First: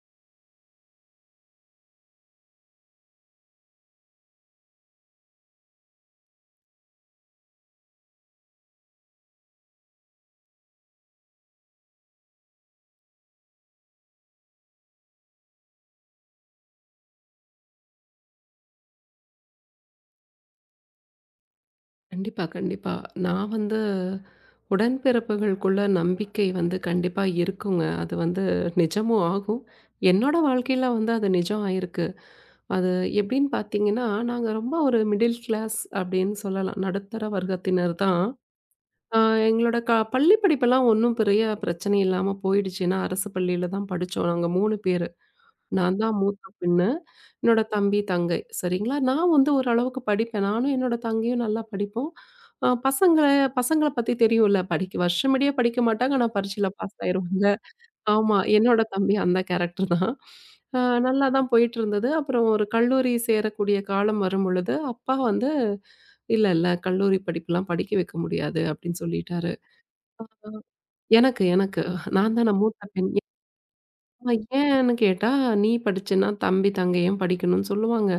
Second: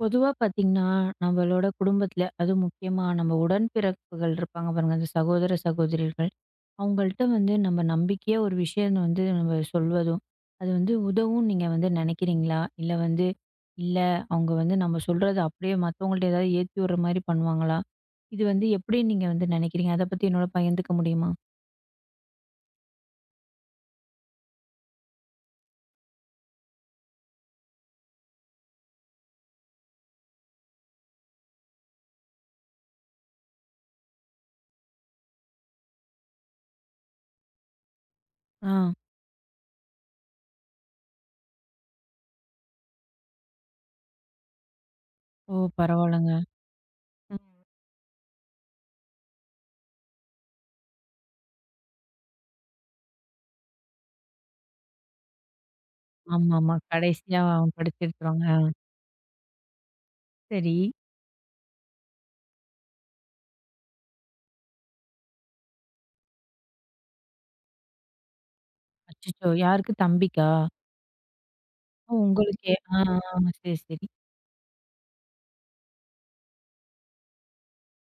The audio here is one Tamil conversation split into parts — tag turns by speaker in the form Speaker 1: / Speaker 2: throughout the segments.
Speaker 1: பொதுவா பாத்தீங்கன்னா, நம்மளோட குடும்பத்துல, அதுவும் முக்கியமா நம்ம உடன்பிறப்புகள் இருப்பாங்க பாருங்க, அந்த சகோதர, சகோதரிகள். அவங்கள்ட்ட வந்து நம்ம நம்பிக்கையா ஒரு விஷயம் வந்து நம்ம சொல்வதும், அது வந்து உதவும் நீங்க வந்து நெனைக்கிறீங்களா? இல்ல வந்து, இல்ல அவங்க வந்து நம்ம சொல்றது அப்படியே மத்தவங்கள்ட்ட ஏதாவது ஏத்தி விடுற மாரி பண்ணுவாங்களா? இது வந்து எப்படி நீங்க வந்து நெனைக்கிறீங்க? அத பத்தி என்னோட பகிர்ந்துக்க முடியுமா?
Speaker 2: கண்டிப்பா, கண்டிப்பா. நான் வந்து உடன்பிறப்புகளுக்குள்ள நம்பிக்கை வந்து கண்டிப்பா இருக்குங்க. அது வந்து நிஜமும் ஆகும். என்னோட வாழ்க்கையில வந்து அது நிஜம் ஆயிருக்கு. அது எப்படின்னு பார்த்தீங்கன்னா, நாங்க ரொம்ப ஒரு மிடில் கிளாஸ் அப்படின்னு சொல்லலாம். நடுத்தர வர்க்கத்தினர் தான்.
Speaker 1: ஆ.
Speaker 2: அ எங்களோட பள்ளி படிப்பெல்லாம் ஒண்ணும் பெரிய பிரச்சனை இல்லாம போயிடுச்சு. ஏன்னா அரசு பள்ளியில தான் படிச்சோம் நாங்க 3 பேரு.
Speaker 1: ஓ!
Speaker 2: நான் தான்
Speaker 1: பரவால்லங்க.
Speaker 2: மூத்த பெண்ணு. என்னோட
Speaker 1: ம்.
Speaker 2: தம்பி, தங்கை சரிங்களா? நான் வந்து ஓரளவுக்கு படிப்பேன். நானும் என்னோட தங்கையும் நல்லா படிப்போம். பசங்கள பசங்கள பத்தி தெரியும்ல. படிக்க வருஷமிடியா படிக்க மாட்டாங்க. ஆனா பரீட்சையில
Speaker 1: ஆமாமா.
Speaker 2: பாஸ்
Speaker 1: கடைசியா
Speaker 2: ஆயிருவாங்க. ஆமா.
Speaker 1: படிச்சிருக்குறோங்க. ஆ.
Speaker 2: என்னோட தம்பி அந்த கேரக்டர் தான்.
Speaker 1: சரி.
Speaker 2: அ நல்லா தான் போயிட்டுருந்தது. அப்புறம் ஒரு கல்லூரி சேரக்கூடிய காலம் வரும்பொழுது, அப்பா வந்து "இல்ல, இல்ல கல்லூரி படிப்புலாம் படிக்க வைக்க முடியாது" அப்படின்னு
Speaker 1: அச்சச்சோ!
Speaker 2: சொல்லிட்டாரு.
Speaker 1: யாருக்கு? தம்பிக்கா?
Speaker 2: எனக்கு எனக்கு
Speaker 1: ஓ!
Speaker 2: நான் தான
Speaker 1: உங்களுக்கே.
Speaker 2: மூத்த
Speaker 1: ஆ,
Speaker 2: பெண்.
Speaker 1: ஆ. ஆ, சரி, சரி.
Speaker 2: ஏன் ஏன்னு கேட்டா, "நீ படிச்சன்னா தம்பி, தங்கை ஏன் படிக்கணும்னு சொல்லுவாங்க.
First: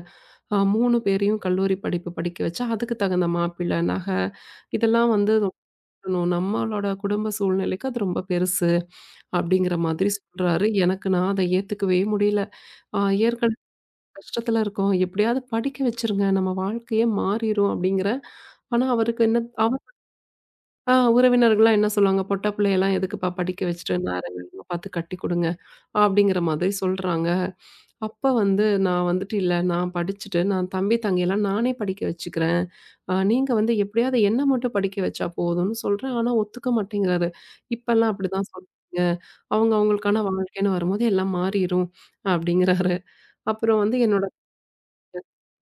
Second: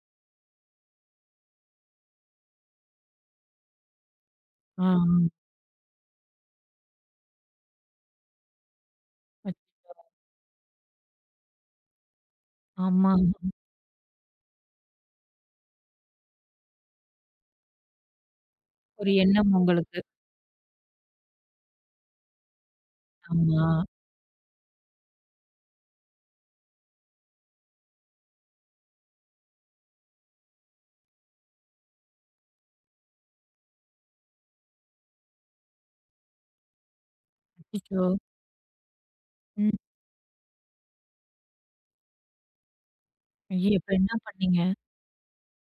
Speaker 2: 3 பேரையும் கல்லூரி படிப்பு படிக்க வச்சு, அதுக்கு தகுந்த மாப்பிள்ளை, நகை
Speaker 1: ஆ,
Speaker 2: இதெல்லாம் வந்து
Speaker 1: ஆ.
Speaker 2: வாங்கணும். நம்மளோட குடும்ப சூழ்நிலைக்கு அது ரொம்ப பெருசு
Speaker 1: அச்
Speaker 2: அப்படிங்கிற மாதிரி சொல்றாரு. எனக்கு நான் அத ஏத்துக்கவே முடியல. அ
Speaker 1: ஆமா.
Speaker 2: ஏற்கனவே கஷ்டத்துல இருக்கோம். எப்படியாவது படிக்க வச்சுருங்க. நம்ம வாழ்க்கையே மாறிரும் அப்படிங்கிற ஆனா
Speaker 1: ஒரு
Speaker 2: அவருக்கு என்ன
Speaker 1: எண்ணம்
Speaker 2: அவ
Speaker 1: உங்களுக்கு.
Speaker 2: அ உறவினர்கள்லாம் என்ன சொல்லுவாங்க? "பொட்ட பிள்ளையெல்லாம் எதுக்குப்பா படிக்க
Speaker 1: ஆமா.
Speaker 2: வச்சுட்டு, நேரங்கள்லாம் பார்த்து கட்டி குடுங்க" அப்படிங்கிற மாதிரி சொல்றாங்க. அப்ப வந்து நான் வந்துட்டு, "இல்ல நான் படிச்சுட்டு, நான் தம்பி தங்கையெல்லாம் நானே படிக்க வச்சுக்கிறேன். நீங்க வந்து எப்படியாவது என்ன மட்டும் படிக்க வச்சா போதும்னு" சொல்றேன். ஆனா ஒத்துக்க மாட்டேங்கிறாரு.
Speaker 1: அச்சச்சோ!
Speaker 2: இப்பல்லாம் அப்படிதான் சொல்றாங்க.
Speaker 1: ம்.
Speaker 2: அவங்க அவங்களுக்கான வாழ்க்கைன்னு வரும்போது எல்லாம் மாறிரும் அப்படிங்கிறாரு.
Speaker 1: ஐயோ!
Speaker 2: அப்புறம்
Speaker 1: இப்ப
Speaker 2: வந்து
Speaker 1: என்ன
Speaker 2: என்னோட
Speaker 1: பண்ணீங்க?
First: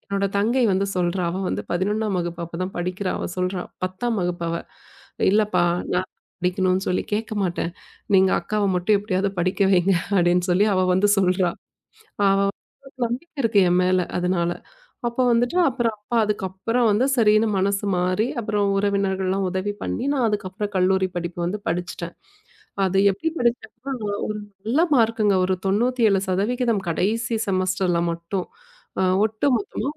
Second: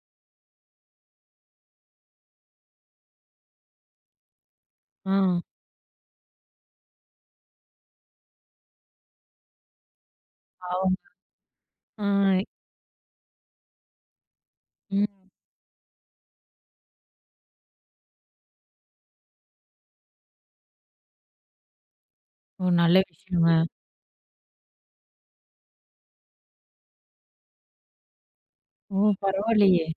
Speaker 2: என்னோட தங்கை வந்து சொல்றா. அவ வந்து 11ஆம் வகுப்பு அப்பதான் படிக்கிறா. அவ சொல்றா. 10ஆம் வகுப்பு அவ.
Speaker 1: ஆ.
Speaker 2: "இல்லப்பா நான் படிக்கணும்னு சொல்லி கேட்க மாட்டேன். நீங்க அக்காவ மட்டும் எப்படியாவது படிக்க வைங்க" அப்படின்னு சொல்லி அவ
Speaker 1: பாவம்.
Speaker 2: வந்து சொல்றா. அவ
Speaker 1: ஆ.
Speaker 2: அவளுக்கு நம்பிக்கை இருக்கு என் மேல அதனால.
Speaker 1: ம்.
Speaker 2: அப்போ வந்துட்டு ம். அப்புறம் அப்பா அதுக்கப்புறம் வந்து சரின்னு மனசு மாறி, அப்புறம் உறவினர்கள்லாம் உதவி பண்ணி, நான் அதுக்கப்புறம் கல்லூரி படிப்பு வந்து படிச்சுட்டேன்.
Speaker 1: ஓ! நல்ல
Speaker 2: அது எப்படி
Speaker 1: விஷயங்க.
Speaker 2: படிச்சேன்னா, நல்ல மார்க்குங்க. ஒரு 97% கடைசி செமஸ்டர்ல மட்டும்.
Speaker 1: ஓ!
Speaker 2: ஒட்டு
Speaker 1: பரவாயில்லையே!
Speaker 2: மொத்தமா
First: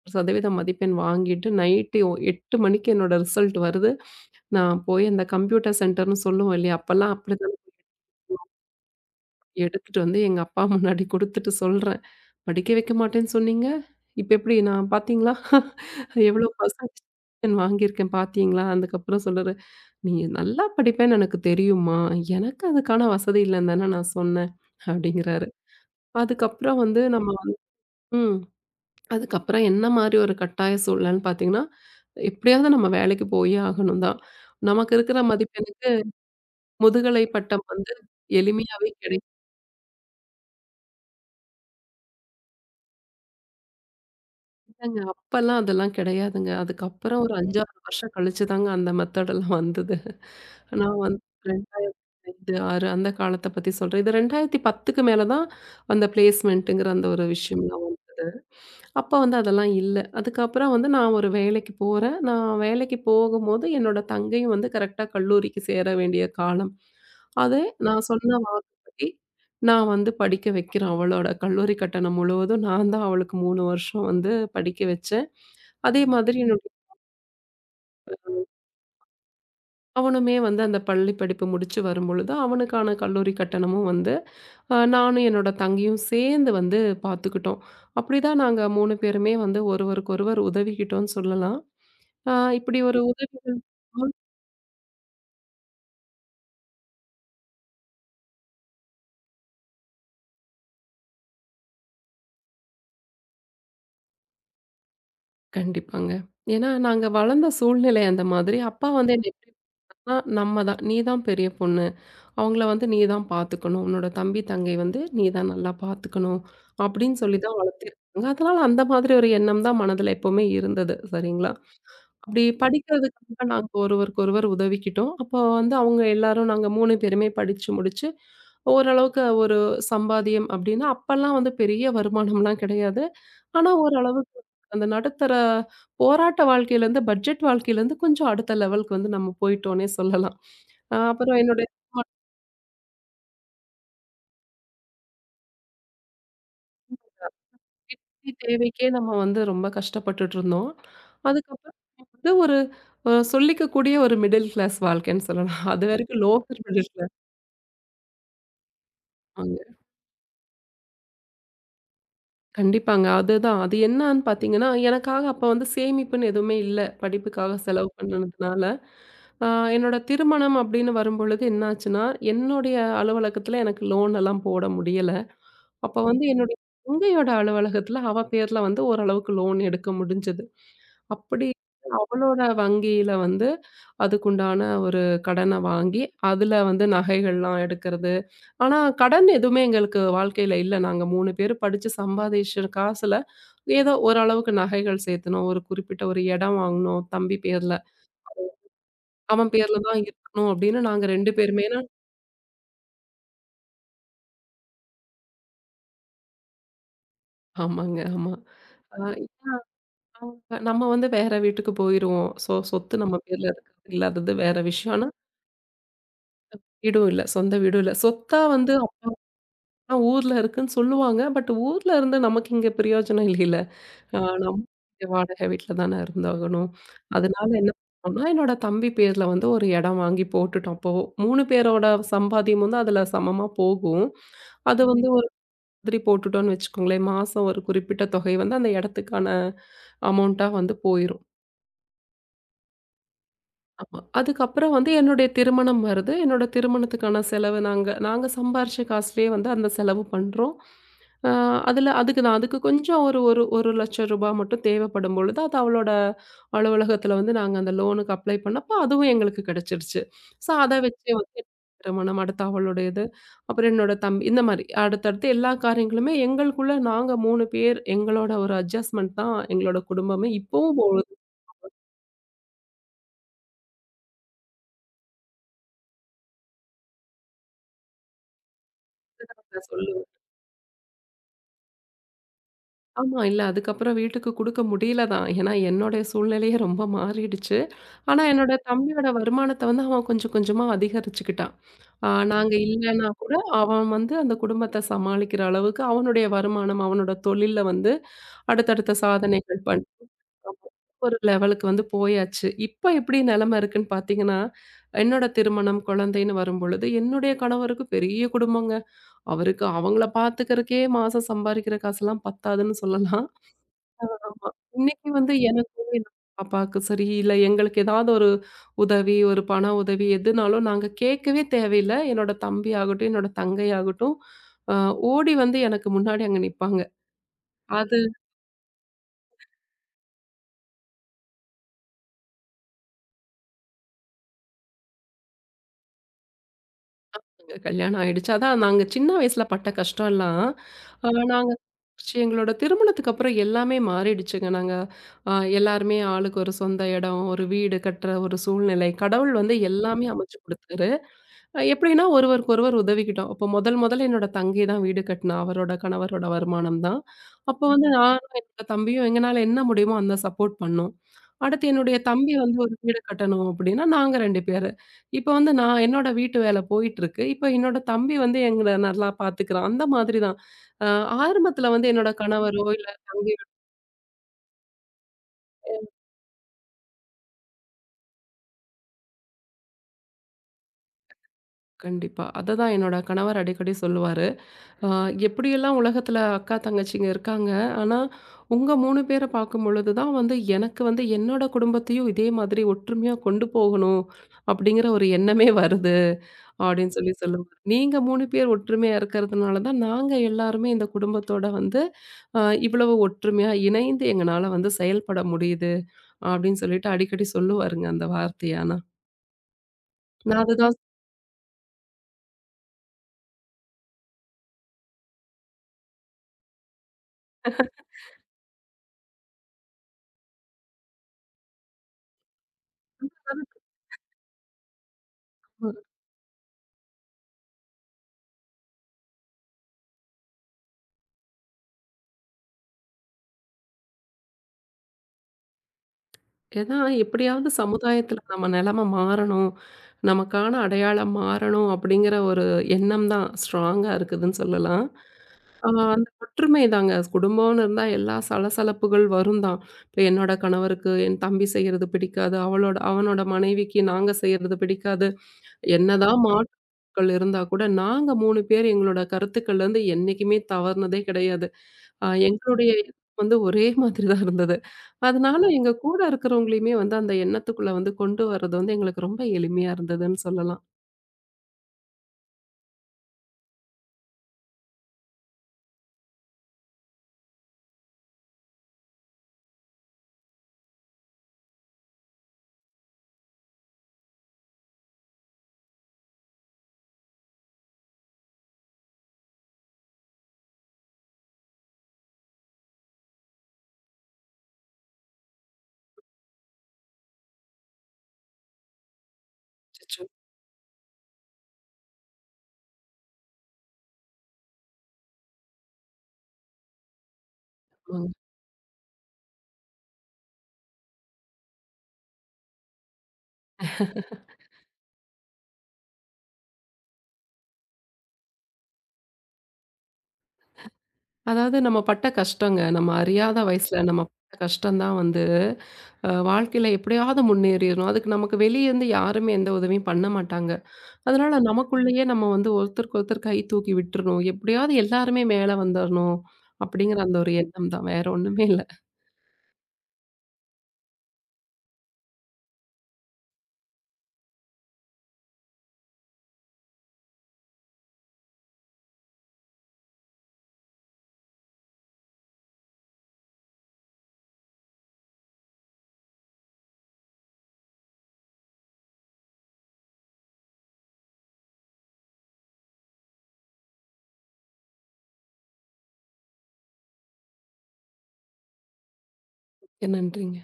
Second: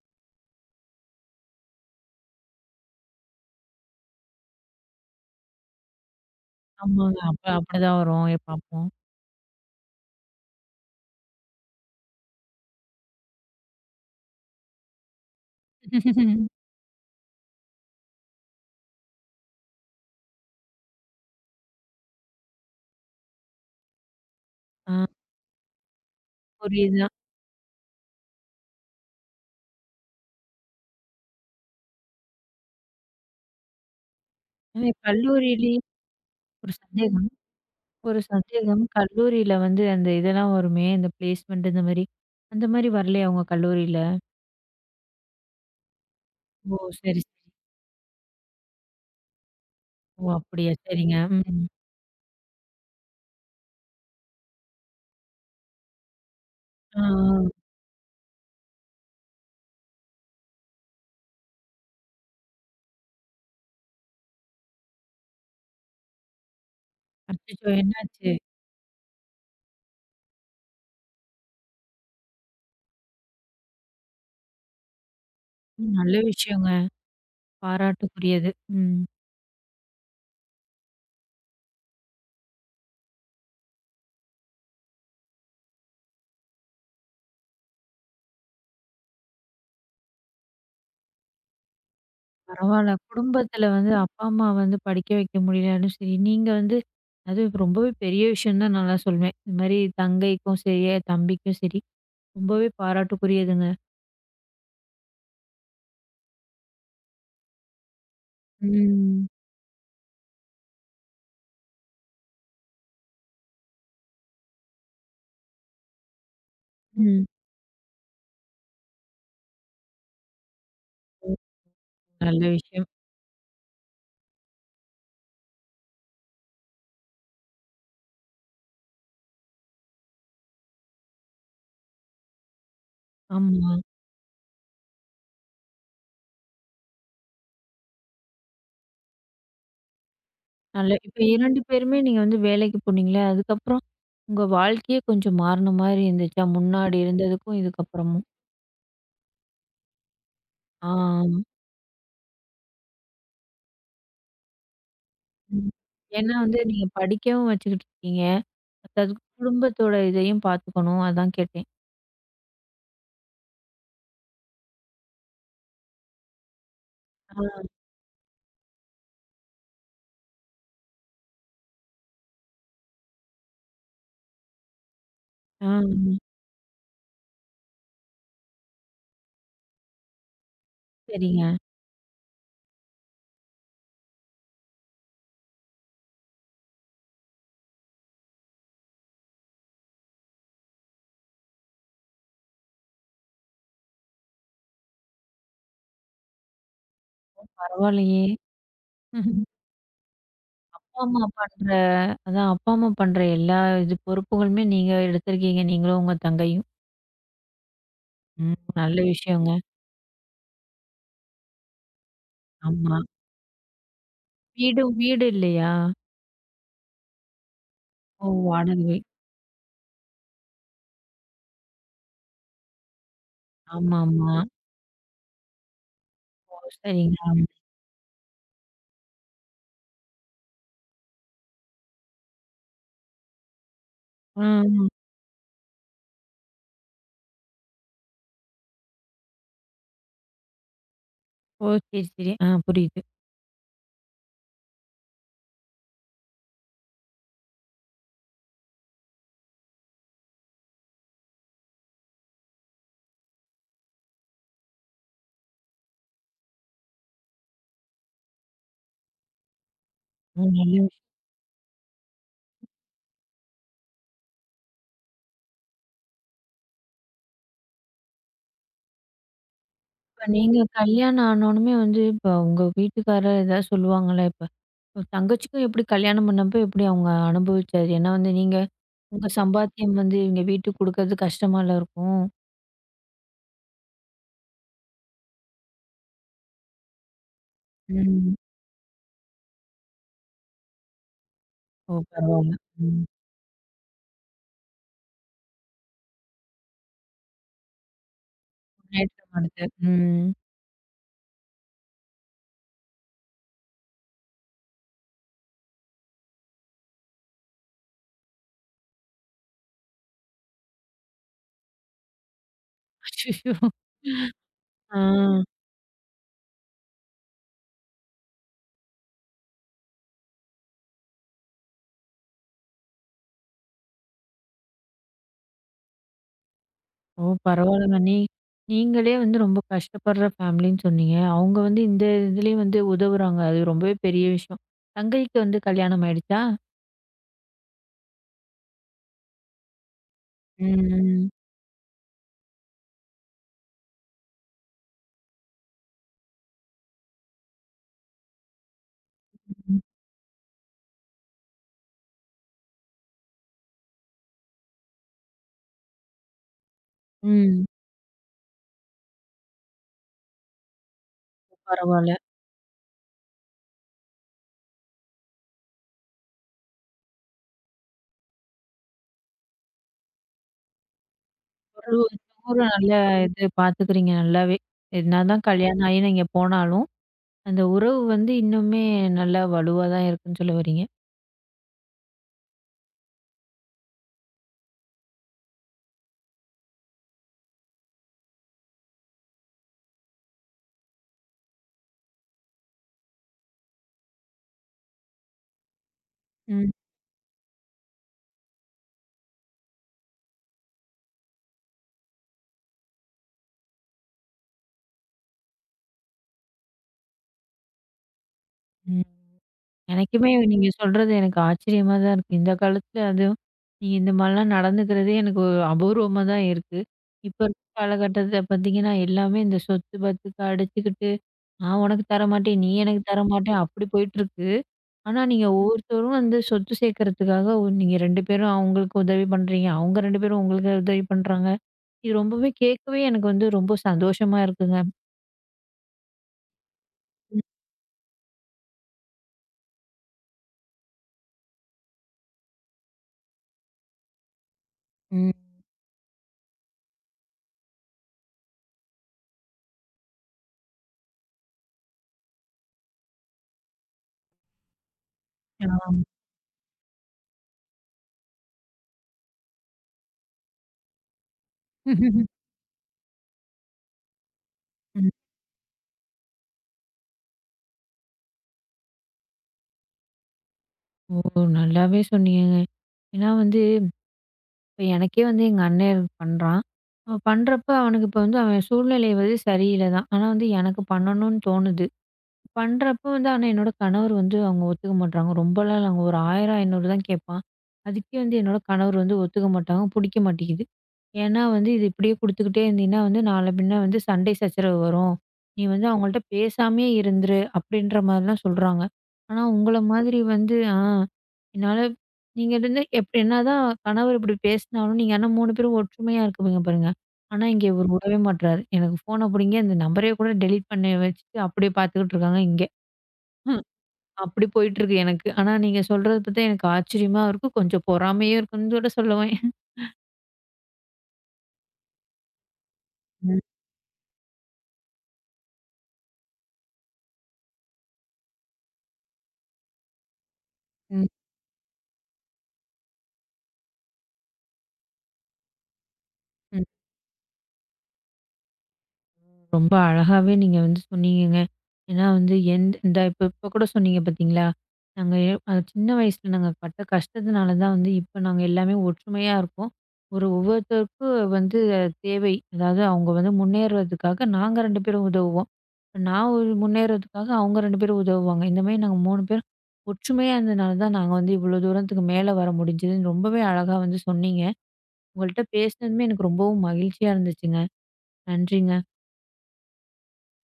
Speaker 2: 3% மதிப்பெண் வாங்கிட்டு, நைட்டு ஒ 8 மணிக்கு என்னோட ரிசல்ட் வருது. நான் போய் அந்த கம்ப்யூட்டர் சென்டர்ன்னு சொல்லுவோம் இல்லையா? அப்பலாம்
Speaker 1: ஆமாங்க. அப்ப
Speaker 2: அப்படிதான்
Speaker 1: அப்படிதான் வரும். பாப்போம்.
Speaker 2: எடுத்துட்டு வந்து எங்க அப்பா முன்னாடி குடுத்துட்டு சொல்றேன். படிக்க வைக்க மாட்டேன்னு சொன்னீங்க. இப்ப எப்படி நான் பார்த்தீங்களா? எவ்வளோ பர்சன்டேஜ் வாங்கியிருக்கேன் பார்த்தீங்களா? அதுக்கப்புறம் சொல்றாரு, "நீ நல்லா படிப்பேன்னு எனக்கு தெரியும்மா. எனக்கு அதுக்கான வசதி இல்லன்னு தானே நான் சொன்னேன்."
Speaker 1: ஆ.
Speaker 2: அப்படிங்கிறாரு. அதுக்கப்புறம் வந்து
Speaker 1: புரியுது.
Speaker 2: நம்ம வந்து ம். அதுக்கப்புறம் என்ன மாரி ஒரு கட்டாய சூழல்ன்னு பார்த்தீங்கன்னா, எப்படியாவது நம்ம வேலைக்கு போயே ஆகணும் தான்.
Speaker 1: அதே
Speaker 2: நமக்கு இருக்கிற
Speaker 1: கல்லூரியிலயே
Speaker 2: மதிப்பெண்ணுக்கு
Speaker 1: ஒரு
Speaker 2: முதுகலை
Speaker 1: சந்தேகம்
Speaker 2: பட்டம் வந்து
Speaker 1: ஒரு சந்தேகம்.
Speaker 2: எளிமையாவே கிடை
Speaker 1: கல்லூரியில வந்து அந்த இதெல்லாம் வருமே, இந்த பிளேஸ்மெண்ட் இந்த மாரி. அந்த மாரி வரலையா உங்க கல்லூரியில?
Speaker 2: இல்லங்க. அப்பல்லாம் அதெல்லாம் கிடையாதுங்க.
Speaker 1: ஓ!
Speaker 2: அதுக்கப்புறம்
Speaker 1: சரி, சரி.
Speaker 2: ஒரு 5, 6 வருஷம் கழிச்சு தாங்க அந்த மெத்தட் எல்லாம் வந்தது.
Speaker 1: ஓ! அப்படியா?
Speaker 2: நான்
Speaker 1: சரிங்க.
Speaker 2: வந்து
Speaker 1: ம்.
Speaker 2: 2005, 6 அந்த காலத்த பத்தி சொல்றேன். இது 2010க்கு மேல தான் அந்த பிளேஸ்மென்ட்ங்கிற
Speaker 1: ஆ,
Speaker 2: அந்த ஒரு
Speaker 1: ஆ.
Speaker 2: விஷயம்லாம் வரும். அப்ப வந்து அதெல்லாம் இல்ல. அதுக்கப்புறம் வந்து நான் ஒரு வேலைக்கு போறேன். நான் வேலைக்கு போகும்போது என்னோட தங்கையும் வந்து கரெக்ட்டா கல்லூரிக்கு சேர வேண்டிய காலம். அது
Speaker 1: அச்சச்சோ!
Speaker 2: நான்
Speaker 1: என்னாச்சு?
Speaker 2: சொன்ன வாக்குப்படி நான் வந்து படிக்க வைக்கிறேன். அவளோட கல்லூரி கட்டணம் முழுவதும் நான் தான் அவளுக்கு 3 வருஷம் வந்து படிக்க வச்சேன்.
Speaker 1: ம்.
Speaker 2: அதே
Speaker 1: நல்ல
Speaker 2: மாதிரி என்னுடைய
Speaker 1: விஷயங்க. பாராட்டுக்குரியது. ம்.
Speaker 2: அவனுமே வந்து அந்த பள்ளி படிப்பு முடிச்சு வரும்பொழுது, அவனுக்கான கல்லூரி கட்டணமும் வந்து நானும் என்னோட தங்கையும் சேர்ந்து வந்து பார்த்துக்கிட்டோம். அப்படிதான் நாங்க 3 பேருமே வந்து ஒருவருக்கொருவர் உதவிக்கிட்டோம்னு சொல்லலாம். அ இப்படி
Speaker 1: பரவால்ல.
Speaker 2: ஒரு உதவிகள்
Speaker 1: குடும்பத்துல வந்து
Speaker 2: ம்
Speaker 1: அப்பா, அம்மா வந்து படிக்க வைக்க முடியலனாலும் சரி, நீங்க வந்து அதுவும் ரொம்பவே பெரிய விஷயம் தான் நான் எல்லாம் சொல்வேன். இது மாரி தங்கைக்கும் சரி, தம்பிக்கும் சரி, ரொம்பவே பாராட்டுக்குரியதுங்க.
Speaker 2: கண்டிப்பாங்க. ஏன்னா நாங்க வளர்ந்த சூழ்நிலை அந்த மாதிரி. அப்பா வந்து என்ன
Speaker 1: ம்.
Speaker 2: எப்படி நம்ம தான் நீ தான் பெரிய பொண்ணு. அவங்கள வந்து நீ தான் பார்த்துக்கணும். உன்னோட தம்பி, தங்கை வந்து நீ தான் நல்லா பார்த்துக்கணும். அப்படின்னு
Speaker 1: ம்.
Speaker 2: சொல்லி தான் வளர்த்திருக்காங்க. அதனால அந்த மாதிரி ஒரு எண்ணம் தான் மனதில எப்பவுமே இருந்தது.
Speaker 1: ம்.
Speaker 2: சரிங்களா?
Speaker 1: நல்ல
Speaker 2: அப்படி
Speaker 1: விஷயம்.
Speaker 2: படிக்கிறதுக்காக நாங்க ஒருவருக்கு ஒருவர் உதவிக்கிட்டோம். அப்போ வந்து அவங்க எல்லாரும் நாங்க 3 பேருமே படிச்சு முடிச்சு, ஓரளவுக்கு ஒரு சம்பாத்தியம் அப்படின்னா, அப்பலாம் வந்து பெரிய வருமானம்லாம் கிடையாது. ஆனா
Speaker 1: ஆமா.
Speaker 2: ஓரளவுக்கு அந்த நடுத்தர போராட்ட வாழ்க்கையிலேருந்து பட்ஜெட் வாழ்க்கையிலேருந்து கொஞ்சம் அடுத்த லெவலுக்கு வந்து நம்ம போயிட்டோன்னே சொல்லலாம்.
Speaker 1: நல்ல
Speaker 2: அ
Speaker 1: இப்ப
Speaker 2: அப்புறம் என்னோட
Speaker 1: 2 பேருமே நீங்க வந்து வேலைக்கு போனீங்களே, அதுக்கப்புறம் உங்க வாழ்க்கையே கொஞ்சம் மாறுன மாரி இருந்துச்சா? முன்னாடி இருந்ததுக்கும் இதுக்கப்புறமும்?
Speaker 2: இட்லி தேவைக்கே நம்ம வந்து ரொம்ப கஷ்டப்பட்டுட்டு இருந்தோம்.
Speaker 1: ஆ.
Speaker 2: அதுக்கப்புறம் வந்து ஒரு சொல்லிக்கக்கூடிய ஒரு மிடில் கிளாஸ் வாழ்க்கைன்னு சொல்லலாம்.
Speaker 1: ம்.
Speaker 2: அதுவரைக்கும்
Speaker 1: ஏன்னா வந்து
Speaker 2: லோவர்
Speaker 1: நீங்க
Speaker 2: மிடில் கிளாஸ்
Speaker 1: படிக்கவும் வச்சுக்கிட்டு இருக்கீங்க. அதாவது
Speaker 2: ஆமாங்க.
Speaker 1: குடும்பத்தோட இதையும் பார்த்துக்கணும். அதான் கேட்டேன்.
Speaker 2: கண்டிப்பாங்க. அதுதான். அது என்னான்னு பார்த்தீங்கன்னா, எனக்காக அப்ப வந்து சேமிப்புன்னு எதுவுமே இல்ல. படிப்புக்காக
Speaker 1: ஆ.
Speaker 2: செலவு பண்ணுனதுனால. அ என்னோட திருமணம் அப்படின்னு வரும்பொழுது என்னாச்சுன்னா, என்னுடைய அலுவலகத்துல எனக்கு லோன் எல்லாம் போட முடியல.
Speaker 1: ஆ.
Speaker 2: அப்ப
Speaker 1: ம்.
Speaker 2: வந்து என்னுடைய தங்கையோட அலுவலகத்துல அவ பேர்ல வந்து ஓரளவுக்கு லோன் எடுக்க முடிஞ்சது.
Speaker 1: சரிங்க.
Speaker 2: அப்படி அவளோட வங்கியில வந்து அதுக்குண்டான ஒரு கடன வாங்கி, அதுல வந்து நகைகள்லாம் எடுக்கிறது. ஆனா கடன் எதுவுமே எங்களுக்கு வாழ்க்கையில இல்ல. நாங்க 3 பேரு படிச்சு சம்பாதிச்ச காசுல ஏதோ ஓரளவுக்கு நகைகள் சேர்த்தனோம். ஒரு குறிப்பிட்ட ஒரு இடம் வாங்குனோம் தம்பி பேர்ல.
Speaker 1: பரவாயில்லையே! ம்ஹும்.
Speaker 2: அவன் பேர்ல தான் இருக்கணும் அப்படின்னு
Speaker 1: அப்பா,
Speaker 2: நாங்க
Speaker 1: அம்மா
Speaker 2: 2 பேருமே
Speaker 1: பண்ற அதான் அப்பா, அம்மா பண்ற எல்லா இது பொறுப்புகளுமே நீங்க எடுத்திருக்கீங்க. நீங்களும் உங்க தங்கையும்.
Speaker 2: ஆமாங்க, ஆமா.
Speaker 1: ம்.
Speaker 2: அ
Speaker 1: நல்ல விஷயங்க.
Speaker 2: அவங்க நம்ம வந்து வேற வீட்டுக்கு போயிருவோம். சோ
Speaker 1: ஆமா.
Speaker 2: சொத்து நம்ம பேர்ல இருக்கிறது இல்லாதது வேற
Speaker 1: வீடு
Speaker 2: விஷயம். ஆனா
Speaker 1: வீடு இல்லையா?
Speaker 2: வீடும் இல்ல. சொந்த வீடும் இல்ல.
Speaker 1: ஓ!
Speaker 2: சொத்தா வந்து
Speaker 1: வாடகை
Speaker 2: அப்பலாம் ஊர்ல இருக்குன்னு சொல்லுவாங்க. பட் ஊர்ல இருந்து நமக்கு இங்க பிரயோஜனம் இல்லைல்ல.
Speaker 1: ஆமாமா.
Speaker 2: நம்ம இங்க வாடகை வீட்ல தானே
Speaker 1: ஓ!
Speaker 2: இருந்தாகணும்.
Speaker 1: சரிங்க. ஆமா.
Speaker 2: அதனால என்ன பண்ணோம்னா, என்னோட தம்பி பேர்ல வந்து ஒரு இடம் வாங்கி போட்டுட்டோம். அப்போ 3 பேரோட சம்பாத்தியம் வந்து அதுல சமமா போகும்.
Speaker 1: ஆ.
Speaker 2: அது
Speaker 1: ஆ.
Speaker 2: வந்து ஒரு மாதிரி போட்டுட்டோம்னு வச்சுக்கோங்களேன். மாசம் ஒரு குறிப்பிட்ட தொகை வந்து அந்த இடத்துக்கான அமௌண்ட்டா வந்து போயிரும்.
Speaker 1: ஓ! சரி, சரி. ஆ புரியுது.
Speaker 2: ஆமா. அதுக்கப்புறம் வந்து என்னுடைய திருமணம் வருது. என்னோட திருமணத்துக்கான செலவு நாங்க நாங்க சம்பாரிச்ச காசுலயே வந்து அந்த செலவு பண்றோம். அ அதுல அதுக்கு நான் அதுக்கு கொஞ்சம் ஒரு ஒரு ரூ. 1,00,000 மட்டும் தேவைப்படும் பொழுது, அது அவளோட அலுவலகத்துல வந்து நாங்க அந்த லோனுக்கு அப்ளை பண்ணப்போ, அதுவும் எங்களுக்கு கிடைச்சிருச்சு. ஸோ
Speaker 1: ம்.
Speaker 2: அத
Speaker 1: நல்ல
Speaker 2: வச்சே வந்து திருமணம், அடுத்து அவளுடையது, அப்புறம் என்னோட தம்பி இந்த மாரி அடுத்தடுத்து எல்லா காரியங்களுமே எங்களுக்குள்ள நாங்க 3 பேர் எங்களோட ஒரு அட்ஜஸ்ட்மென்ட் தான் எங்களோட
Speaker 1: இப்ப
Speaker 2: குடும்பமே
Speaker 1: நீங்க
Speaker 2: இப்பவும்
Speaker 1: கல்யாணம் ஆனோனமே வந்து, இப்ப உங்க வீட்டுக்காரர் ஏதாவது சொல்லுவாங்களா இப்ப? இப்ப தங்கச்சிக்கும் எப்படி கல்யாணம் பண்ணப்போ எப்படி அவங்க அனுபவிச்சாரு? ஏன்னா வந்து நீங்க உங்க சம்பாத்தியம்
Speaker 2: போடுற
Speaker 1: வந்து இவங்க வீட்டுக்கு குடுக்கறது கஷ்டமால இருக்கும்.
Speaker 2: ஆமா. இல்ல அதுக்கப்புறம் வீட்டுக்கு குடுக்க முடியல தான். ஏன்னா, என்னோட சூழ்நிலையே ரொம்ப மாறிடுச்சு. ஆனா,
Speaker 1: ம்.
Speaker 2: என்னோட தம்பியோட வருமானத்த வந்து அவன் கொஞ்சம் கொஞ்சமா அதிகரிச்சுக்கிட்டான்.
Speaker 1: ஓ!
Speaker 2: ஆ நாங்க
Speaker 1: பரவால்ல. ம்.
Speaker 2: இல்லன்னா கூட அவன் வந்து அந்த குடும்பத்த சமாளிக்கிற அளவுக்கு அவனுடைய வருமானம், அவனோட தொழில்ல வந்து அடுத்தடுத்த
Speaker 1: முன்னேற்றம்
Speaker 2: சாதனைகள்
Speaker 1: வருது.
Speaker 2: பண்ணி
Speaker 1: ம்.
Speaker 2: ஆமா. ஒரு லெவலுக்கு வந்து போயாச்சு. இப்ப எப்படி நெலைமை இருக்குன்னு பார்த்தீங்கன்னா, என்னோட திருமணம், குழந்தைன்னு வரும்பொழுது என்னுடைய கணவருக்கு பெரிய குடும்பங்க. அவருக்கு அவங்கள பார்த்துக்கறதுக்கே மாசம் சம்பாரிக்கிற காசுலாம் பத்தாதுன்னு சொல்லலாம்.
Speaker 1: அச்சச்சோ!
Speaker 2: ஆமா.
Speaker 1: ஆ.
Speaker 2: இன்னைக்கு வந்து எனக்கும் என்னோட பாப்பாவுக்கு சரி, இல்ல எங்களுக்கு ஏதாவது ஒரு உதவி, ஒரு பண உதவி எதுனாலும் நாங்க கேட்கவே தேவையில்ல. என்னோட தம்பி ஆகட்டும், என்னோட தங்கை ஆகட்டும், அ ஓடி வந்து எனக்கு முன்னாடி அங்க நிப்பாங்க.
Speaker 1: ஓ!
Speaker 2: அது
Speaker 1: பரவால்லங்க. நீங்களே வந்து ரொம்ப கஷ்டப்படுற ஃபேமிலின்னு சொன்னீங்க. அவங்க வந்து இந்த இதுலயும் வந்து உதவுறாங்க. அது ரொம்பவே பெரிய விஷயம். தங்கைக்கு வந்து கல்யாணம் ஆயிடுச்சா?
Speaker 2: எங்க கல்யாணம் ஆயிடுச்சு. அதான் நாங்க சின்ன வயசுல பட்ட கஷ்டம்லாம், அ
Speaker 1: ம்.
Speaker 2: நாங்க எங்களோட திருமணத்துக்கு அப்புறம் எல்லாமே மாறிடுச்சுங்க. நாங்க அ எல்லாருமே ஆளுக்கு ஒரு சொந்த இடம், ஒரு வீடு கட்டுற ஒரு சூழ்நிலை, கடவுள் வந்து
Speaker 1: ம்.
Speaker 2: எல்லாமே அமைச்சு குடுத்தாரு. எப்படின்னா ஒருவருக்கொருவர் உதவிக்கிட்டோம். அப்போ முதல் முதல்ல என்னோட தங்கை தான் வீடு கட்டுனா. அவரோட கணவரோட வருமானம் தான். அப்போ
Speaker 1: ம்.
Speaker 2: வந்து ம். நானும் என்னோட தம்பியும் எங்கனால என்ன முடியுமோ அந்த சப்போர்ட் பண்ணோம். அடுத்து என்னுடைய
Speaker 1: பரவால்ல.
Speaker 2: தம்பி வந்து ஒரு வீடு கட்டணும் அப்படின்னா, நாங்க 2 பேரு. இப்போ வந்து நான் என்னோட வீட்டு வேலை போயிட்டுருக்கு. இப்போ என்னோட தம்பி வந்து எங்கள நல்லா பார்த்துக்கிறான். அந்த மாதிரி தான். அ ஆரம்பத்தில வந்து என்னோட
Speaker 1: ஒரு
Speaker 2: கணவரோ இல்ல
Speaker 1: நல்ல
Speaker 2: தங்கையோ
Speaker 1: இது பாத்துக்கிறீங்க நல்லாவே. என்னதான் கல்யாணம் ஆகி நீங்க போனாலும், அந்த உறவு வந்து இன்னுமே நல்லா வலுவா தான் இருக்குன்னு சொல்ல வர்றீங்க.
Speaker 2: கண்டிப்பா. அததான் என்னோட கணவர் அடிக்கடி சொல்லுவாரு. ஆ, எப்படியெல்லாம் உலகத்துல அக்கா, தங்கச்சிங்க இருக்காங்க. ஆனா, உங்க 3 பேர பார்க்கும் பொழுது தான் வந்து, எனக்கு வந்து என்னோட குடும்பத்தையும் இதே மாதிரி ஒற்றுமையா கொண்டு போகணும், அப்படிங்கிற ஒரு எண்ணமே வருது,
Speaker 1: ம்,
Speaker 2: அப்படின்னு சொல்லி சொல்லுவாங்க. நீங்க 3 பேர் ஒற்றுமையா இருக்கிறதுனால தான், நாங்க எல்லாருமே இந்த குடும்பத்தோட வந்து, அ இவ்வளவு ஒற்றுமையா இணைந்து எங்கனால வந்து செயல்பட முடியுது, அப்படின்னு சொல்லிட்டு அடிக்கடி சொல்லுவாருங்க அந்த வார்த்தைய ஆனா.
Speaker 1: ம். எனக்குமே
Speaker 2: நான்
Speaker 1: நீங்க
Speaker 2: அதுதான்
Speaker 1: சொல்றது எனக்கு ஆச்சரியமா தான் இருக்கு. இந்த காலத்துல அதுவும் நீங்க இந்த மாரிலாம் நடந்துக்கிறதே எனக்கு ஒரு அபூர்வமா தான் இருக்கு. இப்ப இருக்க காலகட்டத்துல பாத்தீங்கன்னா, எல்லாமே இந்த சொத்து பத்துக்கு அடிச்சுக்கிட்டு, நான் உனக்கு தரமாட்டேன், நீ எனக்கு தரமாட்ட, அப்படி போயிட்டுருக்கு. ஆனா, நீங்க ஒவ்வொருத்தரும் வந்து சொத்து சேர்க்கறதுக்காக நீங்க 2 பேரும் அவங்களுக்கு உதவி பண்றீங்க. அவங்க 2 பேரும் உங்களுக்கு உதவி பண்றாங்க. இது ரொம்பவே கேட்கவே எனக்கு வந்து ரொம்ப சந்தோஷமா இருக்குங்க.
Speaker 2: ஏன்னா,
Speaker 1: ம்,
Speaker 2: எப்படியாவது சமுதாயத்துல நம்ம நிலைமை மாறணும். நமக்கான அடையாளம் மாறணும் அப்படிங்கிற ஒரு எண்ணம் தான் ஸ்ட்ராங்கா இருக்குதுன்னு சொல்லலாம்.
Speaker 1: ம்.
Speaker 2: ஆ அந்த ஒற்றுமை தாங்க. குடும்பம்னு இருந்தா எல்லா சலசலப்புகள் வரும் தான். இப்ப என்னோட கணவருக்கு என் தம்பி செய்றது பிடிக்காது. அவளோட அவனோட மனைவிக்கு நாங்க செய்றது பிடிக்காது.
Speaker 1: ஆம்.
Speaker 2: என்னதான் மாற்றுக்கள் இருந்தா கூட, நாங்க 3 பேர் எங்களோட கருத்துக்கள்ல இருந்து என்னைக்குமே தவறுனதே கிடையாது. எங்களுடைய எண்ணம் வந்து ஒரே மாதிரி தான் இருந்தது.
Speaker 1: ம்.
Speaker 2: அதனால எங்க கூட இருக்கிறவங்களையுமே வந்து அந்த எண்ணத்துக்குள்ள வந்து கொண்டு வர்றது வந்து எங்களுக்கு ரொம்ப எளிமையா இருந்ததுன்னு சொல்லலாம்.
Speaker 1: ஓ! நல்லாவே சொன்னீங்கங்க. ஏன்னா வந்து, இப்ப எனக்கே வந்து எங்க அண்ணன் பண்றான். அவன் பண்றப்ப அவனுக்கு இப்ப வந்து அவன் சூழ்நிலை வந்து சரியில்ல தான். ஆனா வந்து எனக்கு பண்ணணும்னு தோணுது. பண்றப்ப வந்து ஆனா என்னோட கணவர் வந்து அவங்க ஒத்துக்க மாட்றாங்க. ரொம்பலாம் இல்ல. அவங்க ஒரு 1000, 500 தான் கேட்பான். அதுக்கே வந்து என்னோட கணவர் வந்து ஒத்துக்க மாட்டாங்க. புடிக்க மாட்டேங்குது. ஏன்னா வந்து இது இப்படியே குடுத்துக்கிட்டே இருந்தீன்னா வந்து நாள பின்ன வந்து சண்டை சச்சரவு வரும். நீ வந்து அவங்கள்ட்ட பேசாமயே இருந்துரு அப்படின்ற மாதிரிலாம் சொல்றாங்க. ஆனா உங்கள
Speaker 2: அச்சச்சோ!
Speaker 1: மாதிரி வந்து ஆ என்னால நீங்க இருந்து என்னதான் கணவர் இப்படி பேசினாலும் நீங்க ஆனா 3 பேரும் ஒற்றுமையா இருக்குவீங்க பாருங்க. ஆனா, இங்க இவரு
Speaker 2: ஆமாங்க.
Speaker 1: விடவே மாட்றாரு. எனக்கு ஃபோன புடிங்கி அந்த நம்பரே கூட டெலீட் பண்ணி வச்சுட்டு, அப்படியே பார்த்துக்கிட்டு இருக்காங்க இங்க. ம். அப்படி போயிட்டுருக்கு எனக்கு. ஆனா, நீங்க சொல்றத பார்த்தா எனக்கு ஆச்சரியமா இருக்கு. கொஞ்சம் பொறாமையும் இருக்குன்னு கூட சொல்லுவேன்.
Speaker 2: அதாவது நம்ம பட்ட கஷ்டங்க. நம்ம அறியாத
Speaker 1: ம்.
Speaker 2: வயசுல நம்ம பட்ட கஷ்டம் தான் வந்து வாழ்க்கையில எப்படியாவது முன்னேறிறணும். அதுக்கு நமக்கு வெளியேருந்து யாருமே எந்த உதவியும் பண்ண மாட்டாங்க. அதனால நமக்குள்ளேயே நம்ம வந்து ஒருத்தருக்கு ஒருத்தர் கை தூக்கி விட்டுறணும். எப்படியாவது எல்லாருமே மேல வந்துரணும்
Speaker 1: ம்.
Speaker 2: அப்படிங்கிற அந்த ஒரு எண்ணம் தான். வேற ஒண்ணுமே இல்ல.
Speaker 1: ரொம்ப அழகாவே நீங்க வந்து சொன்னீங்கங்க. ஏன்னா வந்து எந்த இந்த இப்ப இப்ப கூட சொன்னீங்க பார்த்தீங்களா? நாங்க அது சின்ன வயசுல நாங்க பட்ட கஷ்டத்தினால தான் வந்து இப்ப நாங்க எல்லாமே ஒற்றுமையா இருக்கோம். ஒவ்வொருத்தருக்கும் வந்து தேவை. அதாவது அவங்க வந்து முன்னேறுறதுக்காக நாங்க 2 பேரும் உதவுவோம். இப்ப நான் ஒரு முன்னேறதுக்காக அவங்க 2 பேரும் உதவுவாங்க. இந்த மாரி நாங்க 3 பேரும் ஒற்றுமையா இருந்ததுனால தான் நாங்க வந்து இவ்வளோ தூரத்துக்கு மேல வர முடிஞ்சதுன்னு ரொம்பவே அழகா வந்து சொன்னீங்க. உங்கள்ட்ட பேசினதுமே எனக்கு ரொம்பவும் மகிழ்ச்சியா இருந்துச்சுங்க. நன்றிங்க.
Speaker 2: நன்றிங்க.